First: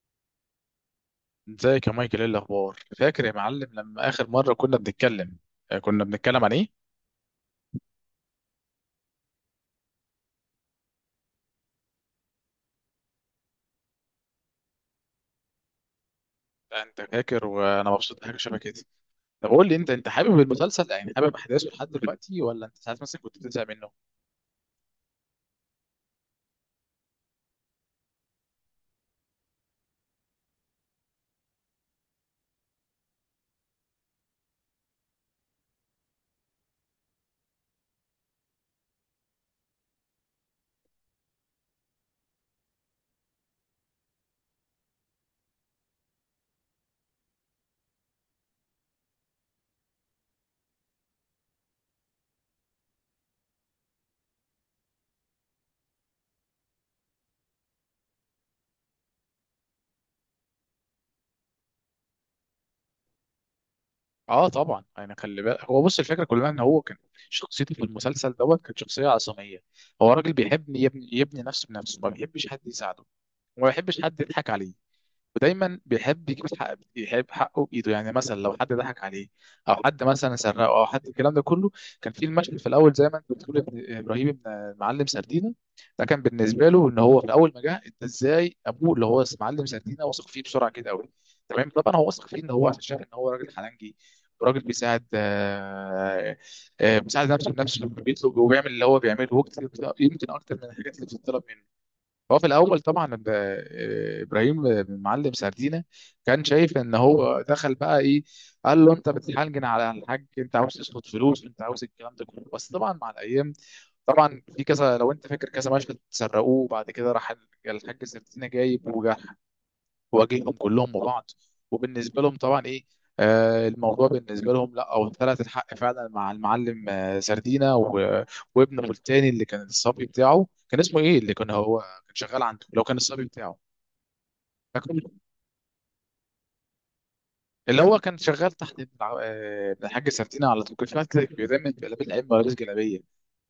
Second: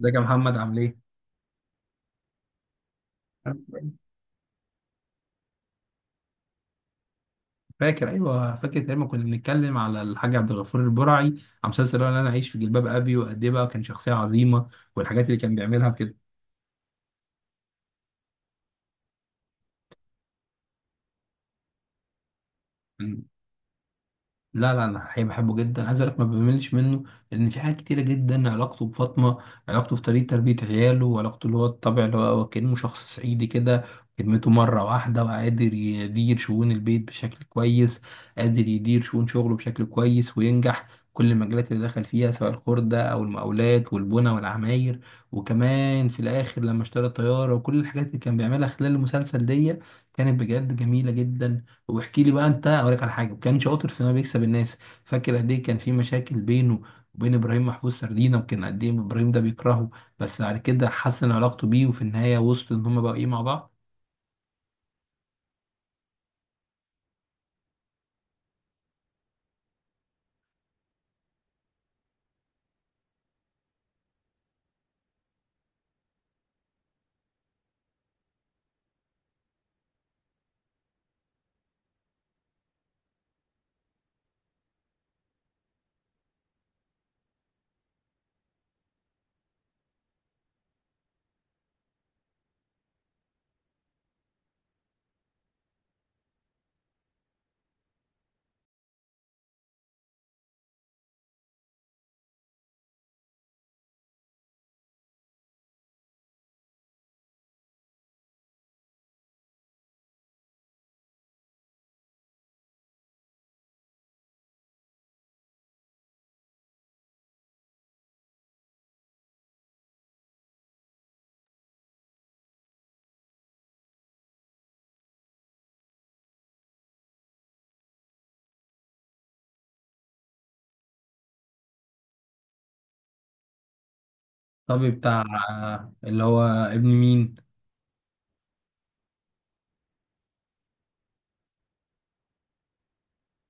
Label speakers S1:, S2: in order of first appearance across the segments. S1: ازيك يا محمد، عامل ايه؟
S2: ازيك يا مايكل، ايه الاخبار؟ فاكر يا معلم لما اخر مره كنا بنتكلم؟ كنا بنتكلم عن ايه؟
S1: فاكر. ايوه فاكر لما كنا بنتكلم على الحاج عبد الغفور البرعي، على مسلسل اللي انا عايش في جلباب ابي. وقد ايه بقى كان شخصيه عظيمه، والحاجات اللي كان بيعملها وكده.
S2: لا، انت فاكر وانا مبسوط بحاجه شبه كده. طب قول لي انت، حابب المسلسل؟ يعني حابب احداثه لحد دلوقتي ولا انت ساعات مثلا كنت بتزهق منه؟
S1: لا لا، انا حقيقي بحبه جدا. عايز اقول لك ما بملش منه، لان في حاجات كتيره جدا. علاقته بفاطمه، علاقته في طريقه تربيه عياله، وعلاقته اللي هو الطبع اللي هو كانه شخص صعيدي كده. كلمته مره واحده، وقادر يدير شؤون البيت بشكل كويس، قادر يدير شؤون شغله بشكل كويس وينجح. كل المجالات اللي دخل فيها سواء الخردة أو المقاولات والبنى والعماير. وكمان في الآخر لما اشترى الطيارة وكل الحاجات اللي كان بيعملها خلال المسلسل دي، كانت بجد جميلة جدا. واحكي لي بقى انت. اقول لك على حاجه: كان شاطر في انه بيكسب الناس. فاكر قد ايه كان في مشاكل بينه وبين ابراهيم محفوظ سردينه، وكان قد ايه ابراهيم ده بيكرهه. بس بعد كده حسن علاقته بيه، وفي النهايه وصلوا ان هم بقوا ايه مع بعض.
S2: اه طبعا، يعني خلي بالك، هو بص، الفكره كلها ان هو كان شخصيته في المسلسل دوت كانت شخصيه عصاميه. هو راجل بيحب يبني، يبني نفسه بنفسه، ما بيحبش حد يساعده، وما بيحبش حد يضحك عليه، ودايما بيحب يجيب الحق، يحب حقه بايده. يعني مثلا لو حد ضحك عليه او حد مثلا سرقه او حد، الكلام ده كله كان في المشهد في الاول. زي ما انت بتقول، يا ابراهيم ابن المعلم سردينه. ده كان بالنسبه له، ان هو في اول ما جه، انت ازاي ابوه اللي هو معلم سردينه واثق فيه بسرعه كده قوي؟ تمام، طبعا هو واثق فيه ان هو عشان شايف ان هو راجل حلنجي، وراجل بيساعد. بيساعد نفسه بنفسه، بيطلب وبيعمل اللي هو بيعمله يمكن اكتر من الحاجات اللي بتطلب منه. هو في الاول طبعا ابراهيم بن معلم سردينه كان شايف ان هو دخل بقى ايه، قال له انت بتحنجن على الحاج، انت عاوز تسلط فلوس، انت عاوز الكلام ده كله. بس طبعا مع الايام، طبعا في كذا، لو انت فاكر، كذا مشهد سرقوه وبعد كده راح الحاج سردينه جايب وجرح، واجههم كلهم وبعض. وبالنسبه لهم طبعا ايه، آه الموضوع بالنسبه لهم، لا او ثلاث الحق فعلا مع المعلم سردينا وابنه التاني اللي كان الصبي بتاعه كان اسمه ايه، اللي كان هو كان شغال عنده، اللي هو كان الصبي بتاعه،
S1: طبيب
S2: فاكره؟
S1: بتاع. اللي هو ابن مين.
S2: اللي هو كان شغال تحت ابن ابن الحاج سردينا. على طول كان شغال كده، بيرمي جلابيه الائمه ولابس جلابيه.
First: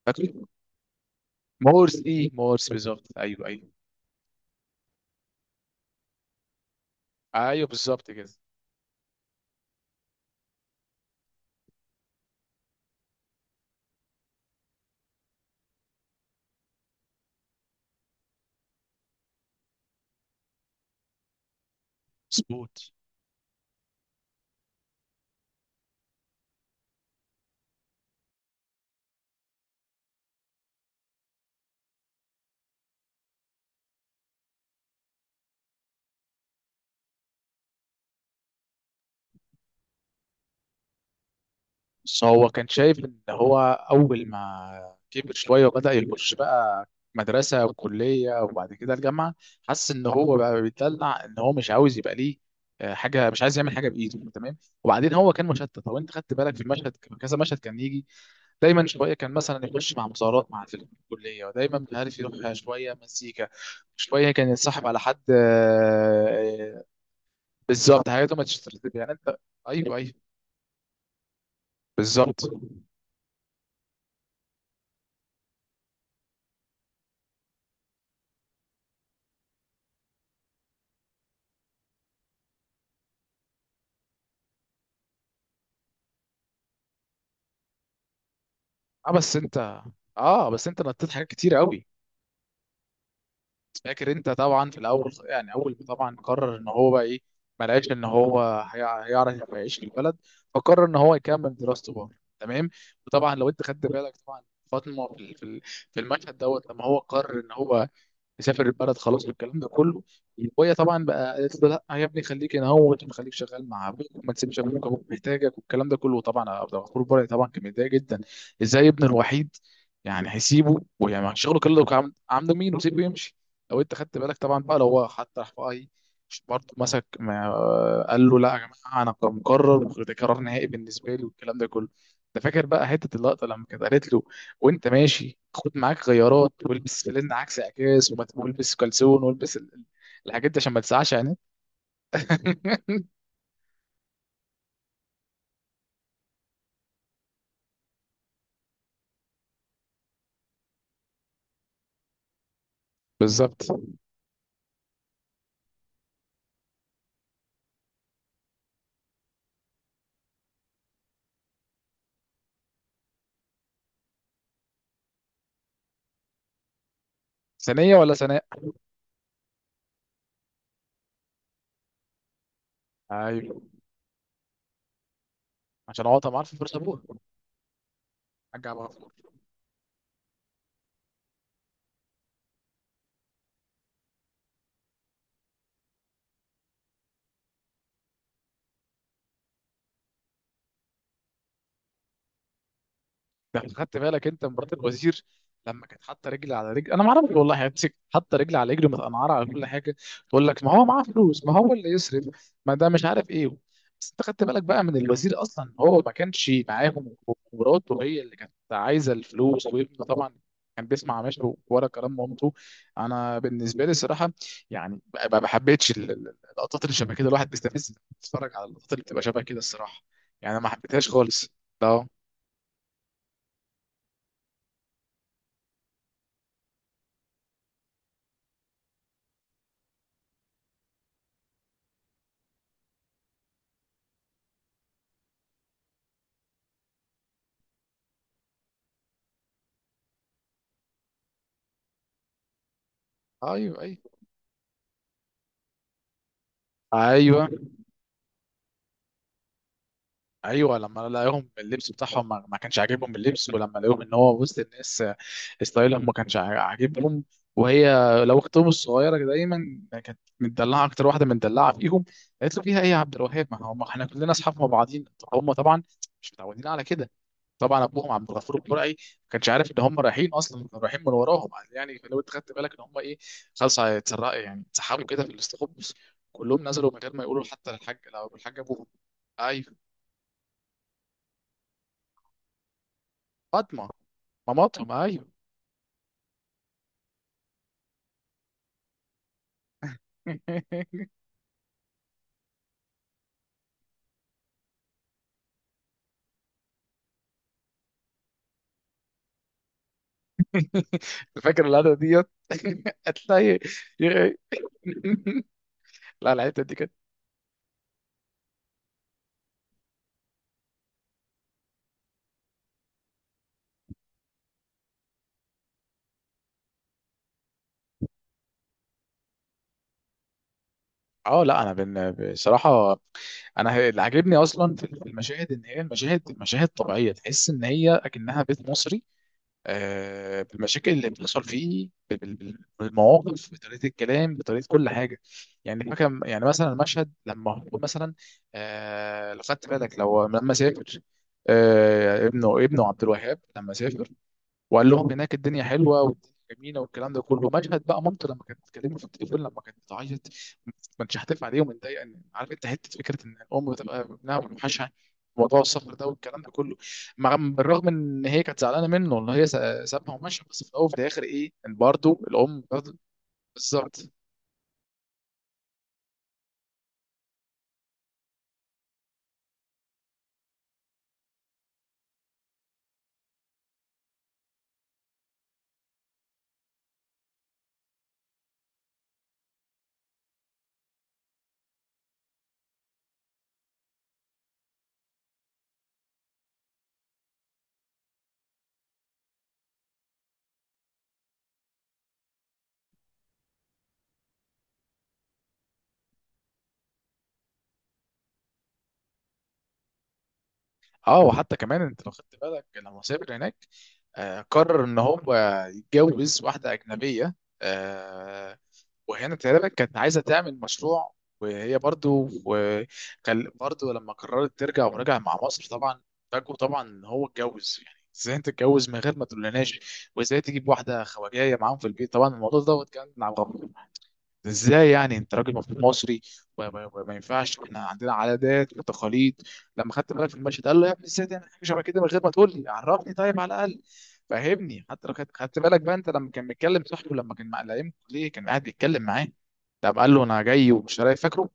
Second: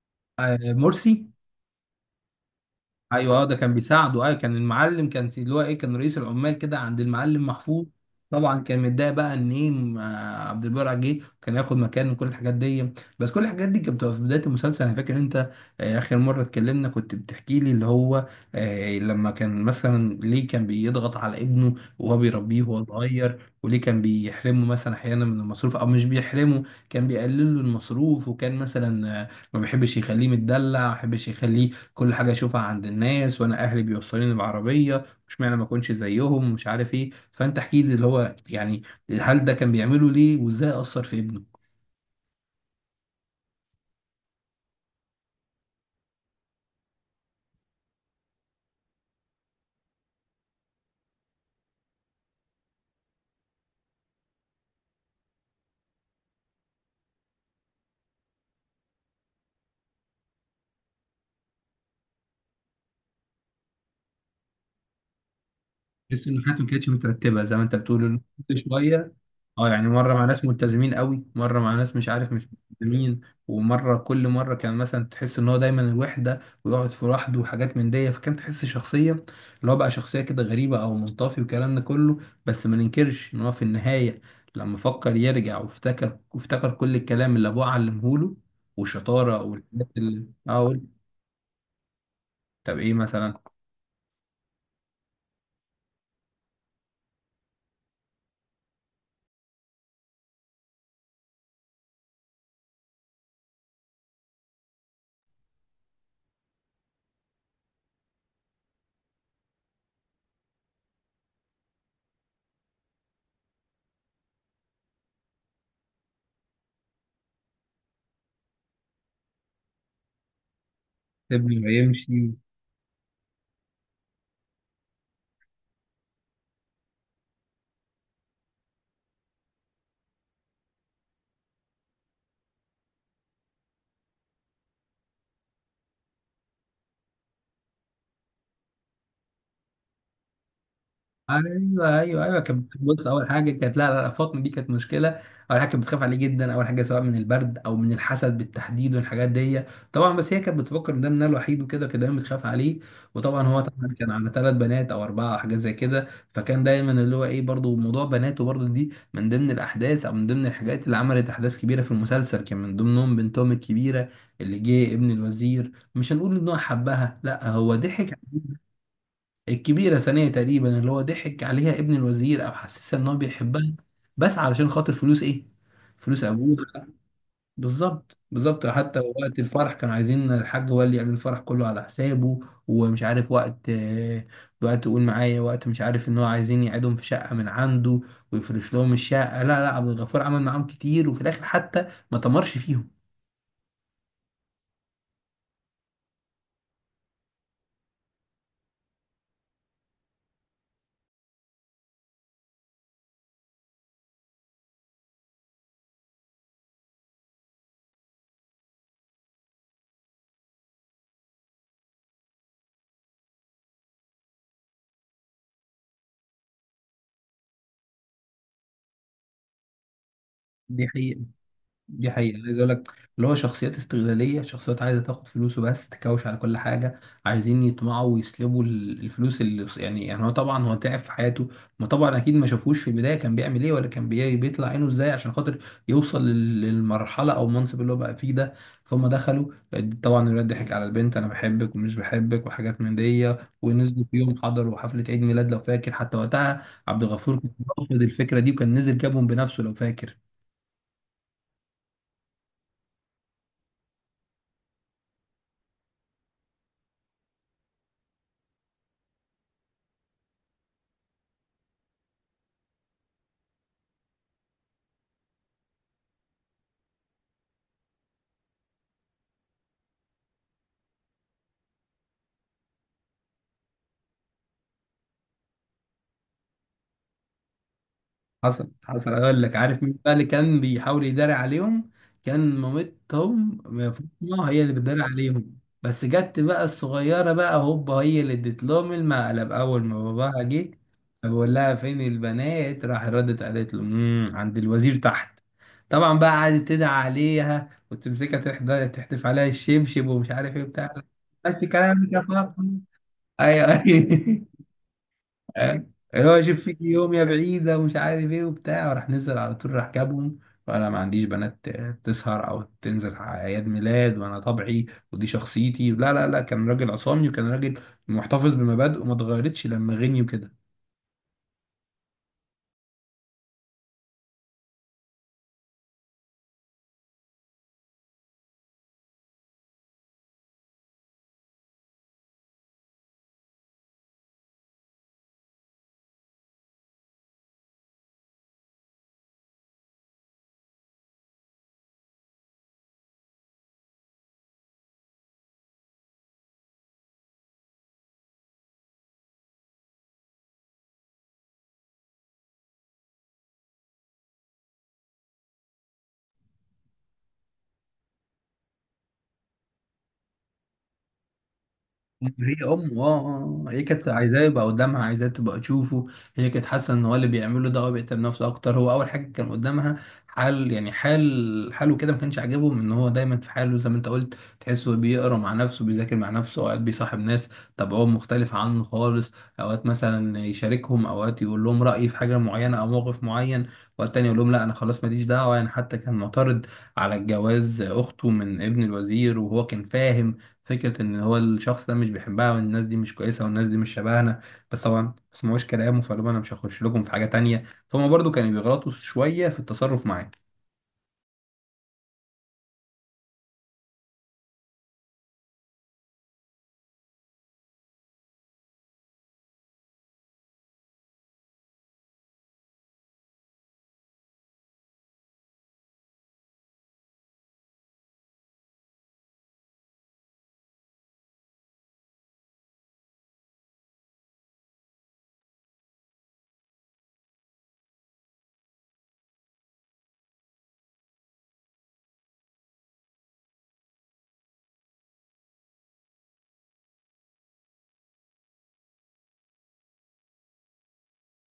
S2: فاكره؟
S1: آه، مرسي.
S2: مورس. ايه، مورس بالظبط،
S1: ايوه، اه
S2: ايوه
S1: ده
S2: ايوه.
S1: كان بيساعده. ايوه، كان المعلم، كان اللي هو ايه، كان رئيس العمال كده عند المعلم
S2: ايوه
S1: محفوظ.
S2: بالظبط كده.
S1: طبعا كان متضايق بقى ان ايه، عبد البر جه كان ياخد مكان وكل الحاجات دي. بس كل الحاجات دي كانت بتبقى في بدايه المسلسل. انا فاكر انت اخر مره اتكلمنا كنت بتحكي لي اللي هو، لما كان مثلا ليه كان بيضغط على ابنه وهو بيربيه وهو
S2: مظبوط.
S1: صغير، وليه كان بيحرمه مثلا احيانا من المصروف او مش بيحرمه، كان بيقلل له المصروف. وكان مثلا، ما بيحبش يخليه متدلع، ما بيحبش يخليه كل حاجه اشوفها عند الناس. وانا اهلي بيوصلوني بعربيه، مش معنى ما اكونش زيهم، مش عارف ايه. فانت احكي لي اللي هو يعني، هل ده كان بيعمله ليه، وازاي اثر في ابنه؟
S2: بس هو كان شايف ان هو اول ما كبر شويه وبدا يخش بقى مدرسه وكليه وبعد كده الجامعه، حس ان هو بقى بيتدلع، ان هو مش عاوز يبقى ليه حاجه، مش عايز يعمل حاجه بايده. تمام، وبعدين هو كان مشتت. لو انت خدت بالك في المشهد، كذا مشهد كان يجي دايما، شويه كان مثلا يخش مع مظاهرات مع في الكليه، ودايما مش عارف، يروح شويه مزيكا، شويه كان يتصاحب على حد.
S1: تحس ان حياتهم ما كانتش مترتبه زي ما انت بتقول،
S2: بالظبط،
S1: إن
S2: حاجاته ما
S1: كل
S2: تشتت، يعني
S1: شويه.
S2: انت.
S1: اه يعني
S2: ايوه ايوه،
S1: مره مع ناس ملتزمين قوي، مره مع ناس مش عارف،
S2: بالظبط.
S1: مش ملتزمين. ومره كل مره كان مثلا تحس ان هو دايما الوحده، ويقعد في لوحده وحاجات من دي. فكان تحس شخصيه اللي هو بقى شخصيه كده غريبه او منطفي، والكلام ده كله. بس ما ننكرش ان هو في النهايه لما فكر يرجع، وافتكر وافتكر كل الكلام اللي ابوه علمه له،
S2: اه
S1: والشطاره والحاجات اللي اه
S2: بس
S1: قول،.
S2: انت نطيت حاجات كتير قوي.
S1: طب ايه مثلا؟
S2: فاكر انت طبعا في الاول، يعني اول ما طبعا قرر ان هو بقى ايه، ما لقاش ان هو هيعرف يعيش في البلد، فقرر ان هو يكمل دراسته بره. تمام. وطبعا لو انت خدت بالك، طبعا فاطمه في المشهد دوت، لما هو قرر ان هو يسافر البلد خلاص والكلام ده كله، وهي طبعا بقى قالت له لا يا ابني، خليك هنا اهوت وخليك شغال مع ابوك، وما تسيبش ابوك، ابوك محتاجك والكلام ده كله. طبعا عبد الغفور البرعي طبعا كان متضايق جدا. ازاي ابنه الوحيد يعني هيسيبه؟ ويعني
S1: سيبني
S2: شغله كله كان
S1: ويمشي.
S2: عند مين وسيبه يمشي. لو انت خدت بالك طبعا، بقى لو هو حتى راح بقى ايه، برضه مسك، ما قال له لا يا جماعه، انا مقرر وده قرار نهائي بالنسبه لي والكلام ده كله. انت فاكر بقى حته اللقطه لما كانت قالت له وانت ماشي، خد معاك غيارات والبس فانلة عكس عكاز والبس كلسون والبس الحاجات دي عشان ما تسعش يعني.
S1: ايوه ايوه ايوه. كان كان بص، اول حاجه كانت لا لا لا، فاطمه دي كانت مشكله. اول حاجه كانت بتخاف عليه جدا، اول حاجه سواء من البرد او من الحسد بالتحديد والحاجات دي. طبعا بس هي كانت بتفكر ان ده منها الوحيد وكده، كان دايما بتخاف عليه. وطبعا هو
S2: بالظبط.
S1: طبعا كان على ثلاث بنات او اربعه حاجات زي كده. فكان دايما اللي هو ايه، برضه موضوع بناته برضه دي من ضمن الاحداث، او من ضمن الحاجات اللي عملت احداث كبيره في المسلسل، كان من ضمنهم بنتهم الكبيره اللي جه ابن الوزير. مش هنقول ان هو حبها، لا هو
S2: ثانية
S1: ضحك.
S2: ولا ثناء؟
S1: الكبيرة ثانية تقريبا، اللي هو ضحك عليها ابن الوزير، أو حسسها إن هو
S2: ايوه،
S1: بيحبها بس علشان خاطر فلوس. إيه؟
S2: عشان
S1: فلوس
S2: اقعد معاه في
S1: أبوه.
S2: الفرصة ابوها.
S1: بالظبط
S2: حاج
S1: بالظبط.
S2: عبد،
S1: حتى وقت الفرح كانوا عايزين الحاج هو اللي يعمل الفرح كله على حسابه. ومش عارف وقت، وقت يقول معايا، وقت مش عارف، إن هو عايزين يقعدهم في شقة من عنده ويفرش لهم الشقة. لا لا، عبد الغفور عمل معاهم كتير، وفي الآخر حتى ما تمرش فيهم.
S2: ده أنت خدت بالك انت، مرات الوزير لما كانت حاطه رجل على رجل؟ انا ما اعرفش والله، يعني حاطه رجل على رجل، متقنعره على كل حاجه. تقول لك ما هو معاه فلوس، ما هو اللي يصرف، ما ده مش عارف ايه. بس انت خدت بالك بقى، من الوزير اصلا هو ما كانش معاهم، ومراته هي اللي كانت عايزه الفلوس، وابنه طبعا كان بيسمع ماشي ورا كلام مامته. انا بالنسبه لي الصراحه يعني، ما حبيتش اللقطات اللي شبه كده. الواحد بيستفز لما بيتفرج على اللقطات اللي بتبقى شبه كده الصراحه، يعني ما
S1: دي
S2: حبيتهاش
S1: حقيقة.
S2: خالص. لا.
S1: دي حقيقة، عايز اقول لك اللي هو شخصيات استغلالية، شخصيات عايزة تاخد فلوسه بس، تكوش على كل حاجة. عايزين يطمعوا ويسلبوا الفلوس اللي، يعني هو طبعا هو تعب في حياته. ما طبعا اكيد ما شافوش في البداية كان بيعمل ايه، ولا كان بيطلع عينه ازاي عشان خاطر يوصل للمرحلة او المنصب اللي هو بقى فيه ده. فهم دخلوا طبعا. الولاد ضحك على البنت، انا بحبك ومش بحبك وحاجات من دي.
S2: ايوه ايوه
S1: ونزلوا في يوم، حضروا حفلة عيد ميلاد لو فاكر. حتى وقتها عبد الغفور
S2: ايوه.
S1: كان رافض الفكرة دي، وكان نزل جابهم بنفسه لو فاكر.
S2: ايوه لما لقاهم اللبس بتاعهم ما كانش عاجبهم اللبس، ولما لقاهم ان هو وسط الناس، ستايلهم ما كانش عاجبهم. وهي، لو اختهم الصغيره دايما كانت متدلعه، اكتر واحده متدلعه فيهم، قالت له فيها ايه يا عبد الوهاب، ما هم احنا كلنا اصحاب مع بعضين. هم طبعا مش متعودين على كده. طبعا ابوهم عبد الغفور البرعي ما كانش عارف ان هم رايحين اصلا، كانوا رايحين من وراهم. يعني لو انت خدت بالك، ان هم ايه، خلاص هيتسرقوا، يعني اتسحبوا كده في الاستخبص، كلهم نزلوا من غير ما يقولوا حتى للحاج، لو الحاج
S1: حصل
S2: ابوهم.
S1: حصل. اقول لك
S2: ايوه،
S1: عارف مين بقى اللي كان بيحاول يداري عليهم؟ كان مامتهم.
S2: فاطمه.
S1: فاطمه هي اللي
S2: ماماتهم،
S1: بتداري
S2: ايوه.
S1: عليهم. بس جت بقى الصغيره بقى هوبا، هي اللي اديت لهم المقلب اول ما باباها جه. بقول لها فين البنات، راح ردت قالت له عند الوزير تحت. طبعا بقى قعدت تدعي عليها وتمسكها، تحدف عليها الشبشب، ومش عارف ايه بتاع.
S2: فاكر
S1: ماشي
S2: القعده
S1: كلامك يا
S2: ديت؟
S1: فاطمه.
S2: هتلاقي.
S1: ايوه فاهم؟ اللي
S2: لا،
S1: هو
S2: الحته
S1: شوف
S2: دي
S1: فيك
S2: كانت.
S1: يوم يا بعيدة ومش عارف ايه وبتاع، وراح نزل على طول، راح جابهم. وانا ما عنديش بنات تسهر او تنزل على اعياد ميلاد، وانا طبعي ودي شخصيتي، لا لا لا، كان راجل عصامي، وكان راجل محتفظ بمبادئه وما اتغيرتش لما غني وكده.
S2: اه لا، انا بصراحه انا اللي عاجبني اصلا في المشاهد، ان هي المشاهد مشاهد طبيعيه، تحس ان هي اكنها بيت مصري، بالمشاكل اللي بتحصل فيه، بالمواقف، بطريقه الكلام، بطريقه كل حاجه. يعني فاكر يعني مثلا المشهد لما هو مثلا، لو خدت بالك لو لما سافر، ابنه عبد الوهاب لما سافر، وقال لهم هناك الدنيا حلوه والدنيا جميله والكلام ده كله. مشهد بقى مامته لما كانت بتكلمه في التليفون، لما كانت بتعيط، ما كانتش هتف عليه ومتضايقه، ان عارف انت حته فكره ان الام بتبقى ابنها بتوحشها، موضوع السفر ده والكلام ده كله. مع بالرغم ان هي كانت زعلانه منه ان هي سابها ومشى، بس في الاول وفي الاخر ايه ان برضه
S1: هي
S2: الام برضه.
S1: امه. هي كانت
S2: بالظبط.
S1: عايزاه يبقى قدامها، عايزاه تبقى تشوفه. هي كانت حاسه ان هو اللي بيعمله ده هو بيهتم بنفسه اكتر، هو اول حاجه كان قدامها. حال يعني حال حاله كده، ما كانش عاجبهم ان هو دايما في حاله زي ما انت قلت. تحسه بيقرا مع نفسه، بيذاكر مع نفسه، اوقات بيصاحب ناس طبعهم مختلف عنه خالص. اوقات مثلا يشاركهم، اوقات يقول لهم رايه في حاجه معينه او موقف معين، اوقات تاني يقول لهم لا انا خلاص ماليش دعوه يعني. حتى كان معترض على الجواز اخته من ابن الوزير، وهو كان فاهم فكرة إن هو الشخص ده مش بيحبها، والناس دي مش كويسة، والناس دي مش شبهنا. بس طبعا ما سمعوش كلامه، فقالوا له أنا مش هخش لكم في حاجة تانية. فهم برضو كانوا بيغلطوا شوية في التصرف معاه.
S2: اه، وحتى كمان انت لو خدت بالك لما سافر هناك، قرر ان هو يتجوز واحده اجنبيه. آه، وهنا تقريبا كانت عايزه تعمل مشروع، وهي برضو، وكان برضو لما قررت ترجع ورجع مع مصر طبعا، فاجئوا طبعا ان هو اتجوز. يعني ازاي انت تتجوز من غير ما تقولناش، وازاي تجيب واحده خواجايه معاهم في البيت؟ طبعا الموضوع دوت كان عبقري. ازاي يعني انت راجل المفروض مصري، وما ينفعش، احنا عندنا عادات وتقاليد. لما خدت بالك في المشهد قال له يا ابني ازاي تعمل حاجه شبه كده من غير ما تقول لي؟ عرفني طيب، على الاقل فهمني. حتى لو خدت بالك بقى انت لما كان بيتكلم صاحبه، لما كان مع لئيم، ليه كان قاعد بيتكلم معاه؟ طب قال له انا جاي ومش رايح، فاكره؟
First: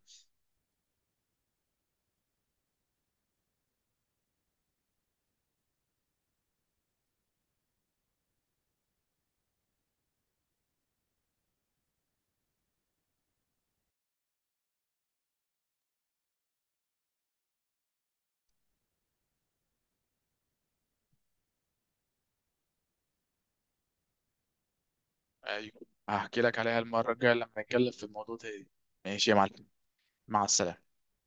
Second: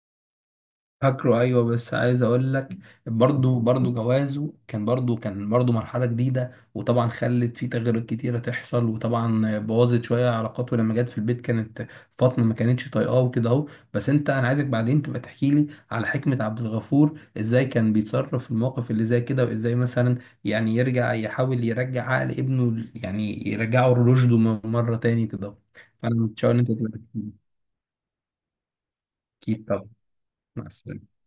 S1: فاكره ايوه، بس عايز اقول لك، برضه جوازه كان برضه مرحله جديده، وطبعا خلت فيه تغيرات كتيره تحصل، وطبعا بوظت شويه علاقاته. لما جت في البيت، كانت فاطمه ما كانتش طايقاه وكده اهو. بس انت، انا عايزك بعدين تبقى تحكي لي على حكمه عبد الغفور ازاي كان بيتصرف في المواقف اللي زي كده، وازاي مثلا يعني يرجع، يحاول يرجع عقل ابنه يعني يرجعه لرشده مره تاني كده اهو.
S2: ايوه.
S1: فانا
S2: هحكي
S1: متشوق
S2: لك
S1: ان انت
S2: عليها
S1: تبقى تحكي
S2: المره
S1: لي.
S2: الجايه لما نتكلم في الموضوع ده. ماشي يا معلم.
S1: اكيد طبعا.
S2: مع
S1: مع
S2: السلامه.
S1: السلامه.